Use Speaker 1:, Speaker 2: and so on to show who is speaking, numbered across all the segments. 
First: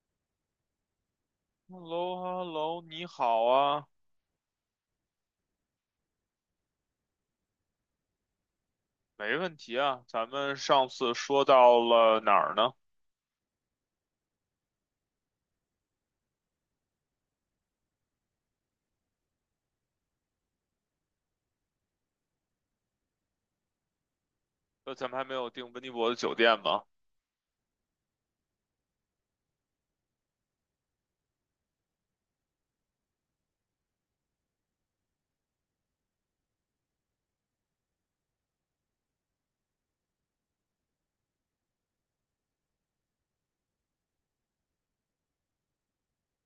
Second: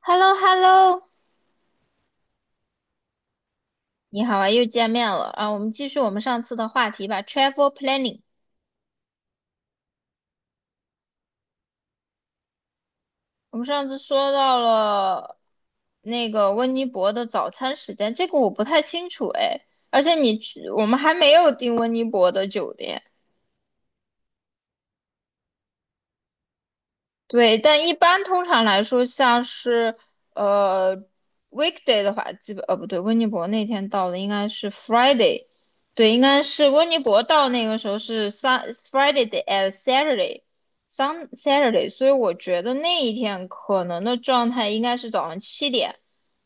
Speaker 1: h e l l o Hello
Speaker 2: h e l l o h e l l o 你好啊。
Speaker 1: 你好啊，又见面了啊！我们继续我们上次的话题吧，travel planning。
Speaker 2: 没问题啊。咱们上次说到了哪儿呢？
Speaker 1: 我们上次说到了那个温尼伯的早餐时间，这个我不太清楚哎，而且你去我们还没有订温尼伯的酒店。
Speaker 2: 咱们还没有订温尼伯的酒店吗？
Speaker 1: 对，但一般通常来说，像是呃 weekday 的话，基本不对，温尼伯那天到的应该是 Friday。对，应该是温尼伯到那个时候是 sun Friday d a d Saturday sun Saturday，所以我觉得那一天可能的状态应该是早上七点，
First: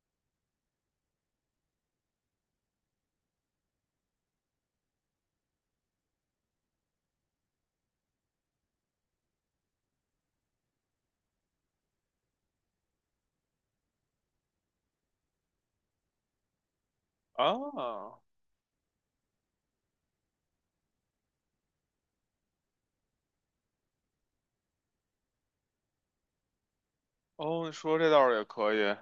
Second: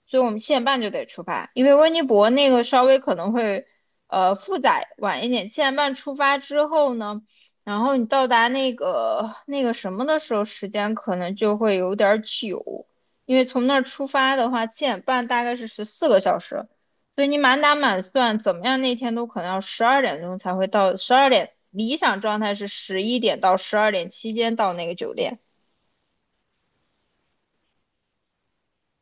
Speaker 1: 所以我们七点半就得出发，因为温尼伯那个稍微可能会复杂晚一点，七点半出发之后呢。然后你到达那个什么的时候，时间可能就会有点儿久，因为从那儿出发的话，七点半大概是十四个小时，所以你满打满
Speaker 2: 啊，
Speaker 1: 算，怎么样那天都可能要十二点钟才会到，十二点理想状态是11点到十二点期间到那个酒店。
Speaker 2: 哦，你说这倒是也可以。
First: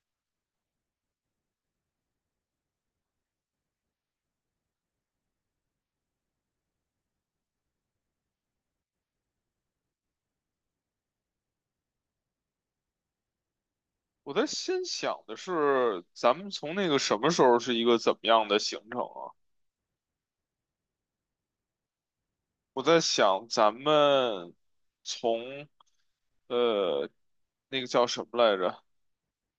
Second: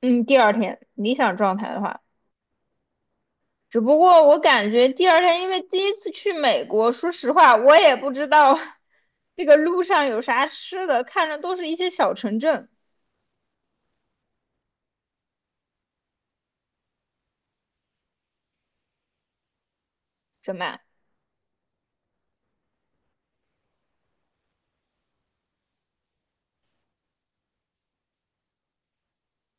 Speaker 1: 嗯，第二天理想状态的话，只不过我感觉第二天，因为第一次去美国，说实话，我也不知道 这个路上有啥吃的，看着都是一些小城镇，
Speaker 2: 我在心想的是，咱们从那个什么时候是一个怎么样的行程啊？
Speaker 1: 什么。
Speaker 2: 我在想，咱们从呃那个叫什么来着？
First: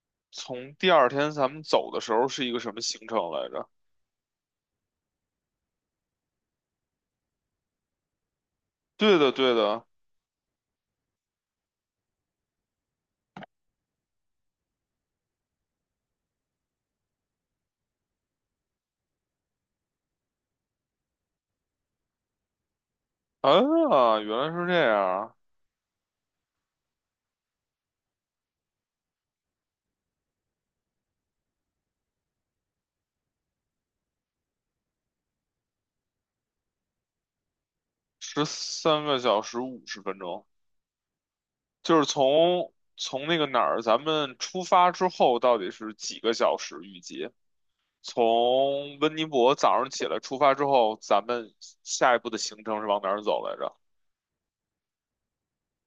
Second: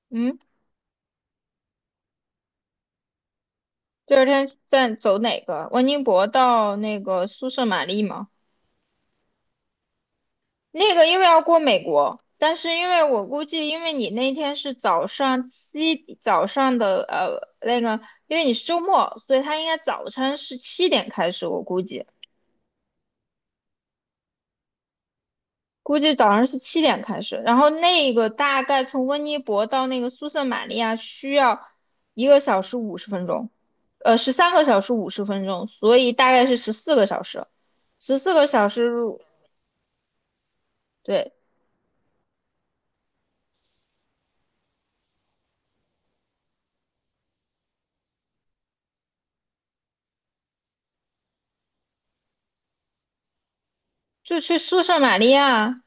Speaker 1: 嗯，
Speaker 2: 从第二天咱们走的时候是一个什么行程来着？
Speaker 1: 第二天再走哪个？温尼伯到那个苏舍玛丽吗？
Speaker 2: 对的，对的。
Speaker 1: 那个因为要过美国，但是因为我估计，因为你那天是早上的那个，因为你是周末，所以他应该早餐是七点开始，我估计。
Speaker 2: 啊，原来是这样。
Speaker 1: 估计早上是七点开始，然后那个大概从温尼伯到那个苏圣玛利亚需要1个小时50分钟，十三个小时五十分钟，所以大概是十四个小时，十四
Speaker 2: 十
Speaker 1: 个小时。
Speaker 2: 三个小时五十分钟，
Speaker 1: 对，
Speaker 2: 就是从那个哪儿，咱们出发之后到底是几个小时？预计从温尼伯早上起来出发之后，咱们下一步的行程是往哪儿走来着？
Speaker 1: 就去苏圣玛利亚，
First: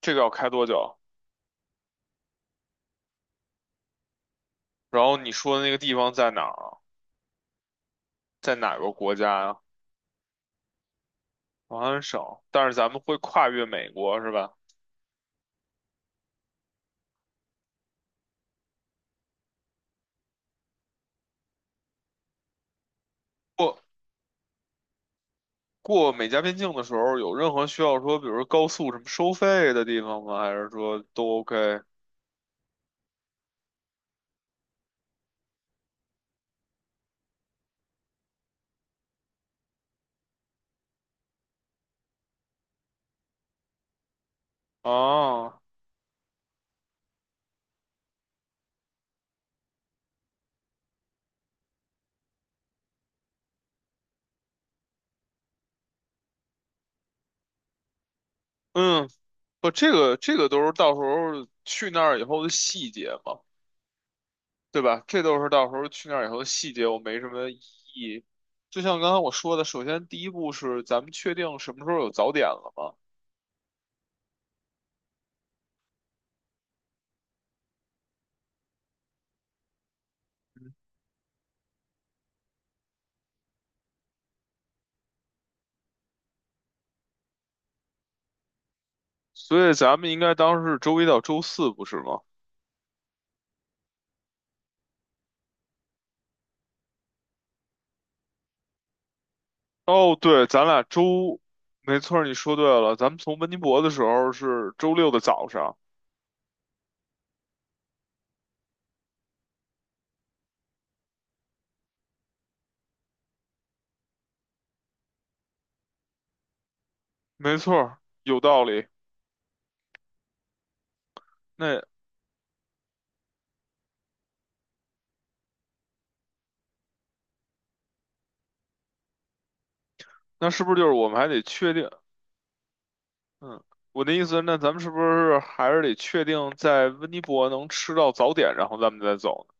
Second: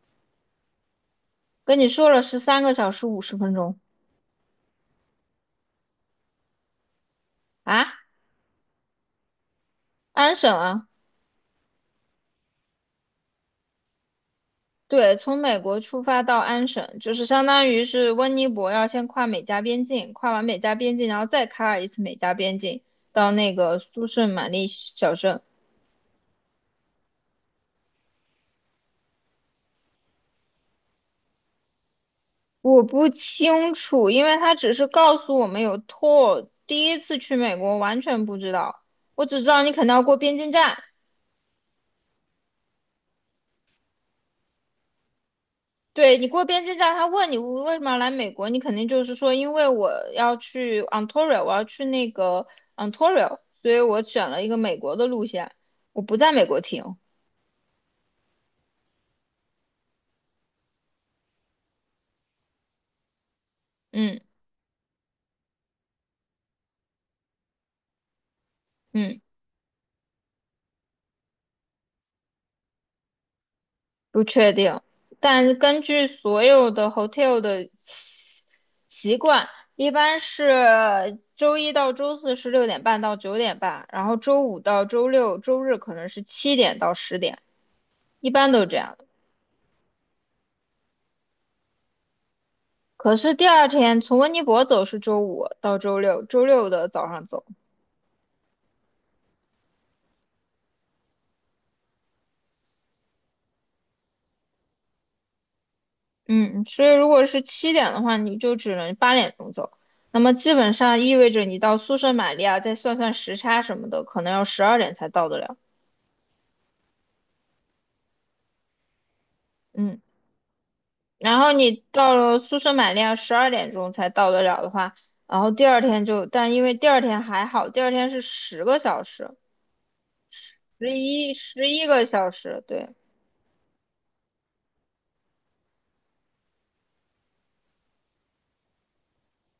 Speaker 2: 这个要开多久？
Speaker 1: 跟你说了十三个小时五十分钟
Speaker 2: 然后你说的那个地方在哪儿啊？
Speaker 1: 啊，
Speaker 2: 在哪个国家呀、
Speaker 1: 安省啊。
Speaker 2: 王安省，但是咱们会跨越美国是吧？
Speaker 1: 对，从美国出发到安省，就是相当于是温尼伯要先跨美加边境，跨完美加边境，然后再开一次美加边境，到那
Speaker 2: 过
Speaker 1: 个苏圣玛丽小镇。
Speaker 2: 过美加边境的时候，有任何需要说，比如说高速什么收费的地方吗？还是说都 OK?
Speaker 1: 我不清楚，因为他只是告诉我们有 tour，第一次去美国完全不知道，我只知道你肯定要过边境站，
Speaker 2: 啊？
Speaker 1: 对，你过边境站，他问你为什么要来美国，你肯定就是说，因为我要去 Ontario，我要去那个 Ontario，所以我选了一个美国的路线，我不在美国停。
Speaker 2: 嗯，不，这个都是到时候去那儿以后的细节嘛，
Speaker 1: 嗯
Speaker 2: 对吧？这都是到时候去那儿以后的细节，我没什么异议。就像刚才
Speaker 1: 嗯，
Speaker 2: 我说的，首先第一步是咱们确定什么时候有早点了嘛，
Speaker 1: 不确定，但根据所有的 hotel 的习惯，一般是周一到周四是6点半到9点半，然后周五到周六、周日可能是七点到10点，一般都是这样。
Speaker 2: 所以咱们应该当时是周1到周4，不是吗？
Speaker 1: 可是第二天从温尼伯走是周五到周六，周六的早上走。
Speaker 2: 哦，对，咱俩周，没错儿，你说对了，咱们从温尼伯的时候是周6的早上，
Speaker 1: 嗯，所以如果是七点的话，你就只能8点钟走，那么基本上意味着你到宿舍玛利亚，再算算时差什么的，可能要十二点才到得了。
Speaker 2: 没错儿，有道理。
Speaker 1: 嗯，然后你
Speaker 2: 那
Speaker 1: 到了宿舍玛利亚十二点钟才到得了的话，然后第二天就，但因为第二天还好，第二天是10个小时，
Speaker 2: 那是不是就
Speaker 1: 十
Speaker 2: 是我们还
Speaker 1: 一
Speaker 2: 得
Speaker 1: 十
Speaker 2: 确
Speaker 1: 一
Speaker 2: 定？
Speaker 1: 个小时，对，
Speaker 2: 嗯，我的意思，那咱们是不是还是得确定在温尼伯能吃到早点，然后咱们再走呢？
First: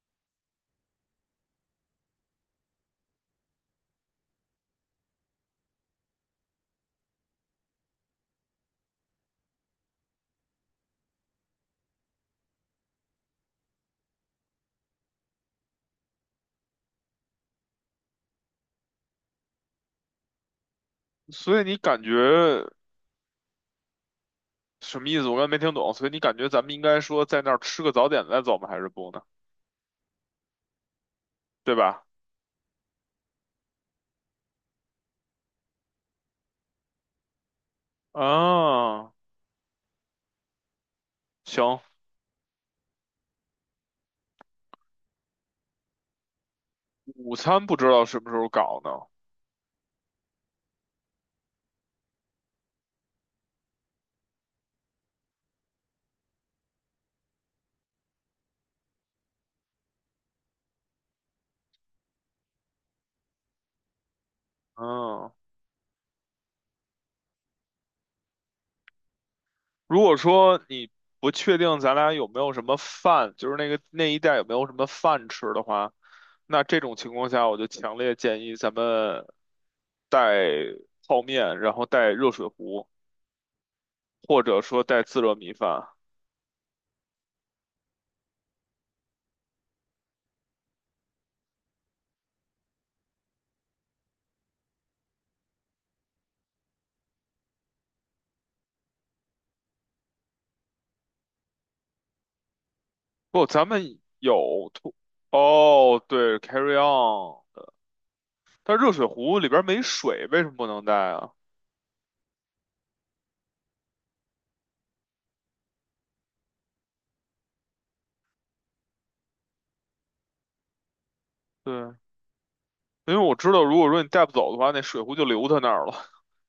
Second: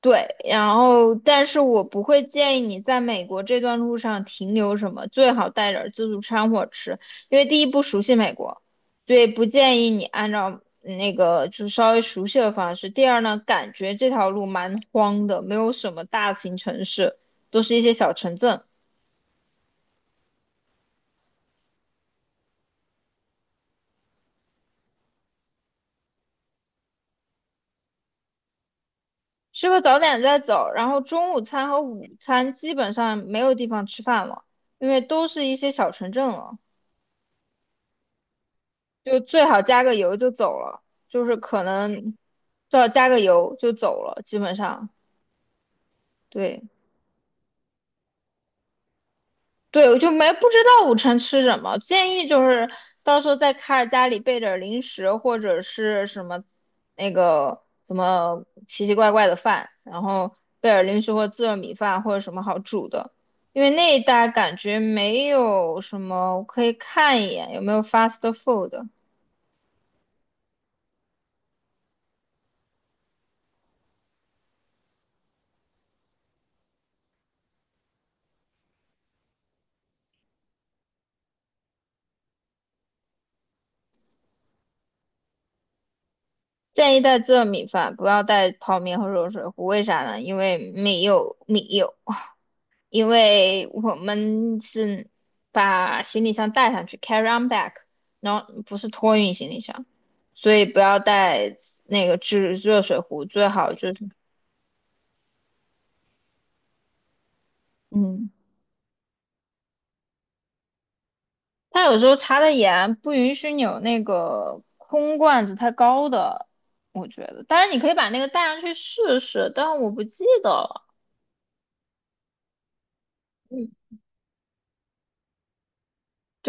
Speaker 1: 对。然后但是我不会建议你在美国这段路上停留什么，最好带点儿自助餐或者吃，因为第一不熟悉美国，所以不建议你按照那个就稍微熟悉的方式。第二呢，感觉这条路蛮荒的，没有什么大型城市，都是一些小城镇。
Speaker 2: 所以你感觉什么意思？我刚才没听懂。所以你感觉咱们应该说在那儿吃个早点再走吗？还是不呢？
Speaker 1: 吃个早点再走，然后中午餐
Speaker 2: 对
Speaker 1: 和
Speaker 2: 吧？
Speaker 1: 午餐基本上没有地方吃饭了，因为都是一些小城镇了。
Speaker 2: 啊，
Speaker 1: 就最好加个油就走了，就是可
Speaker 2: 行，
Speaker 1: 能最好加个油就走了，基本上。对
Speaker 2: 午餐不知道什么时候搞呢。
Speaker 1: 对，我就没不知道午餐吃什么，建议就是到时候在卡尔家里备点儿零食或者是什么那个什么奇奇怪怪的饭，然后备点儿零食或自热米饭或者什么好煮的，因为那一带感觉没
Speaker 2: 嗯，
Speaker 1: 有什么，我可以看一眼有没有 fast food。
Speaker 2: 如果说你不确定咱俩有没有什么饭，就是那个那一带有没有什么饭吃的话，那这种情况下，我就强烈建议咱们带泡面，然后带热水壶，或者说带自热米饭。
Speaker 1: 建议带自热米饭，不要带泡面和热水壶。为啥呢？因为没有米有，因为我们是把行李箱带上去，carry on back，然后不是托运行李箱，所以不要带那个制热水壶，
Speaker 2: 不，
Speaker 1: 最
Speaker 2: 咱
Speaker 1: 好就
Speaker 2: 们
Speaker 1: 是，
Speaker 2: 有土，哦，对，carry on,
Speaker 1: 嗯，
Speaker 2: 但热水壶里边没水，为什么不能带啊？
Speaker 1: 他有时候查的严，不允许你有那个空罐子太高的，我觉得。当然你可以把那个带上去试试，但我不记得了。
Speaker 2: 对，因为我知道，
Speaker 1: 嗯，
Speaker 2: 如果说你带不走的话，那水壶就留他那儿了。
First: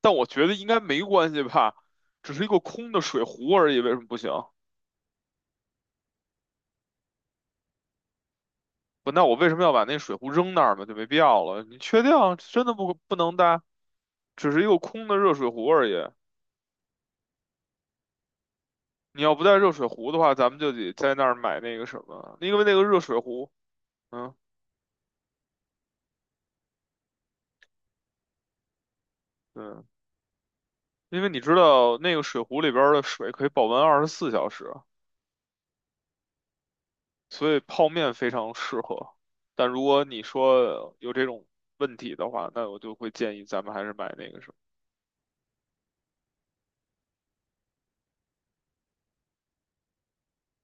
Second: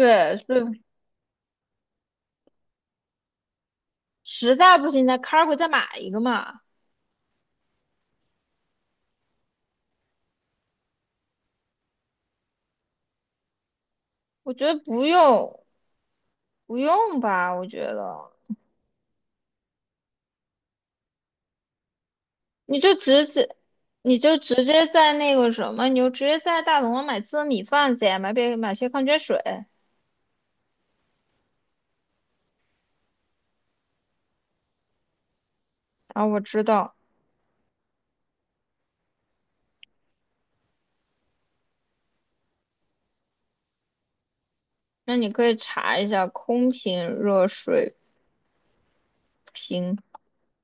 Speaker 2: 但我觉得
Speaker 1: 所
Speaker 2: 应该
Speaker 1: 以。
Speaker 2: 没关系吧，只是一个空的水壶而已，为什么不行？
Speaker 1: 实在不行在 Cargo 再买一个嘛。
Speaker 2: 不，那我为什么要把那水壶扔那儿嘛？就没必要了。你确定啊真的不能带？只
Speaker 1: 我
Speaker 2: 是
Speaker 1: 觉
Speaker 2: 一
Speaker 1: 得
Speaker 2: 个
Speaker 1: 不
Speaker 2: 空的热水
Speaker 1: 用，
Speaker 2: 壶而已。
Speaker 1: 不用吧。我觉得
Speaker 2: 你要不带热水壶的话，咱们就得在那儿买那个什么，因为那
Speaker 1: 你
Speaker 2: 个
Speaker 1: 就
Speaker 2: 热水
Speaker 1: 直
Speaker 2: 壶，
Speaker 1: 接，你
Speaker 2: 嗯，
Speaker 1: 就直接在那个什么，你就直接在大董买自热米饭去，买些矿泉水。
Speaker 2: 对，因为你知道那个水壶里边儿的水可以保温24小时。
Speaker 1: 啊，我知道，
Speaker 2: 所以泡面非常适合。但如果你说有这种问题的话，那我就会建议咱们还是买那个什么。
Speaker 1: 那你可以查一下空瓶热水瓶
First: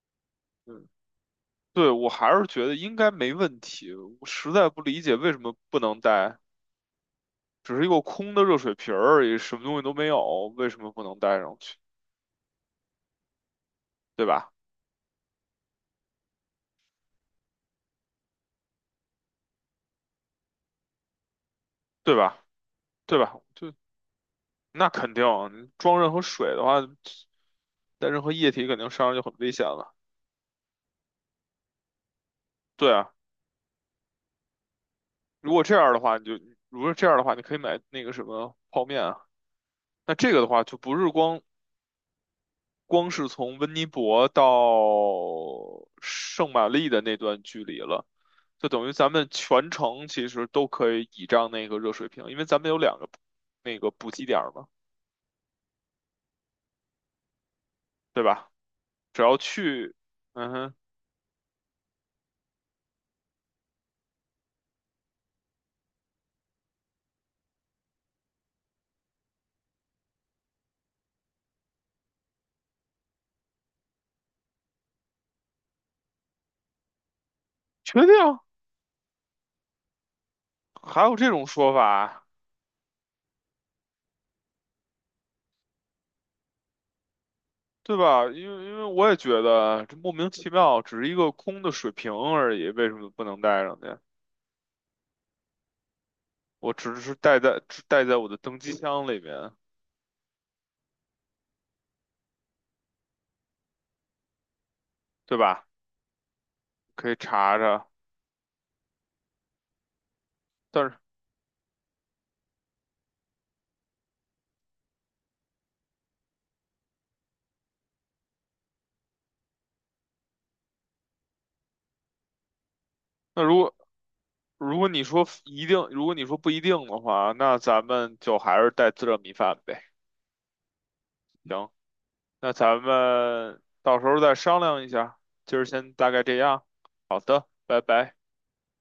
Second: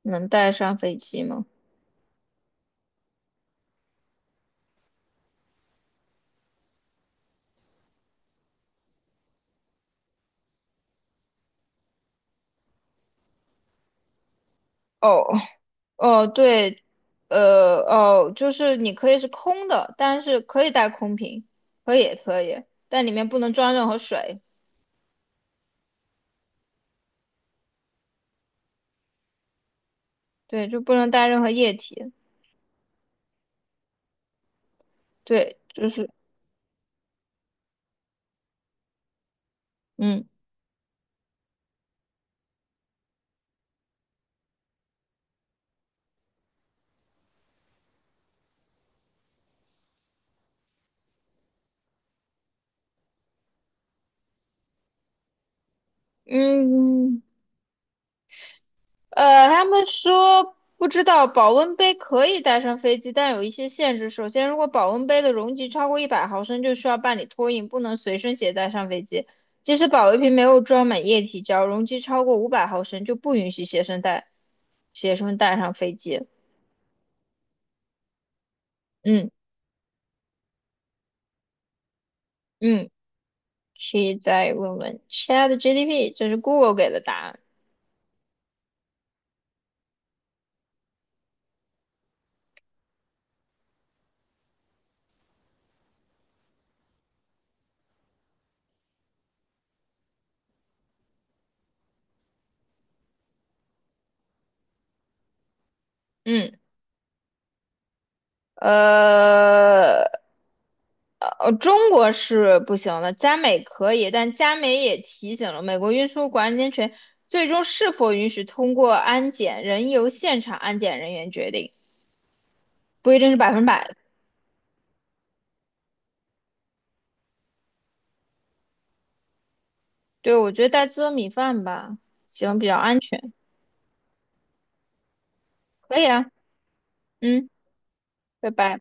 Speaker 1: 能带上
Speaker 2: 嗯，
Speaker 1: 飞机吗？
Speaker 2: 对，我还是觉得应该没问题。我实在不理解为什么不能带，只是一个空的热水瓶儿而已，什么东西都没有，为什么不能带上去？对吧？
Speaker 1: 哦哦，对，哦，就是你可以是空的，但是可以带空瓶，可以
Speaker 2: 对
Speaker 1: 可
Speaker 2: 吧？
Speaker 1: 以，但里
Speaker 2: 对
Speaker 1: 面不
Speaker 2: 吧？
Speaker 1: 能
Speaker 2: 就
Speaker 1: 装任何水。
Speaker 2: 那肯定，你装任何水的话，带任何液体肯定身上就很危险了。
Speaker 1: 对，就不能带任何液体。
Speaker 2: 对啊，如
Speaker 1: 对，
Speaker 2: 果这
Speaker 1: 就
Speaker 2: 样的
Speaker 1: 是
Speaker 2: 话，你就如果这样的话，你可以买那个什么泡面啊。那
Speaker 1: 嗯
Speaker 2: 这个的话，就不是光是从温尼伯到圣玛丽的那段距离了，就等于咱们全程其实都可以倚仗那个热水瓶，因为咱们有两个那个补给点儿嘛，
Speaker 1: 嗯
Speaker 2: 对吧？只要
Speaker 1: 他们
Speaker 2: 去，嗯
Speaker 1: 说
Speaker 2: 哼，
Speaker 1: 不知道保温杯可以带上飞机，但有一些限制。首先，如果保温杯的容积超过100毫升，就需要办理托运，不能随身携带上飞机。即使保温瓶没有装满液体，只要容积超过500毫升，就不允许学生带上飞机。
Speaker 2: 确定
Speaker 1: 嗯
Speaker 2: 还有这种说法，
Speaker 1: 嗯，可以再问问 c h a t g p 这是 Google 给的答案。
Speaker 2: 对吧？因为我也觉得这莫名其妙，只是一个空的水瓶而已，为什么不能带上去？我只是带在只带在我的登机箱里面，对吧？
Speaker 1: 嗯，
Speaker 2: 可以查查。
Speaker 1: 呃。
Speaker 2: 但是
Speaker 1: 中国是不行的，加美可以，但加美也提醒了美国运输管理安权最终是否允许通过安检，仍由现场安检人员决定，不一定是
Speaker 2: 那
Speaker 1: 百
Speaker 2: 如
Speaker 1: 分
Speaker 2: 果
Speaker 1: 百。
Speaker 2: 如果你说一定，如果你说不一定的话，那咱们就还是带自热米饭呗。
Speaker 1: 对，我觉得带自热米饭
Speaker 2: 行，
Speaker 1: 吧，
Speaker 2: 那
Speaker 1: 行，比较
Speaker 2: 咱
Speaker 1: 安全，
Speaker 2: 们到时候再商量一下。今儿先
Speaker 1: 可以
Speaker 2: 大概
Speaker 1: 啊，
Speaker 2: 这样。好的，
Speaker 1: 嗯，
Speaker 2: 拜拜。
Speaker 1: 拜拜。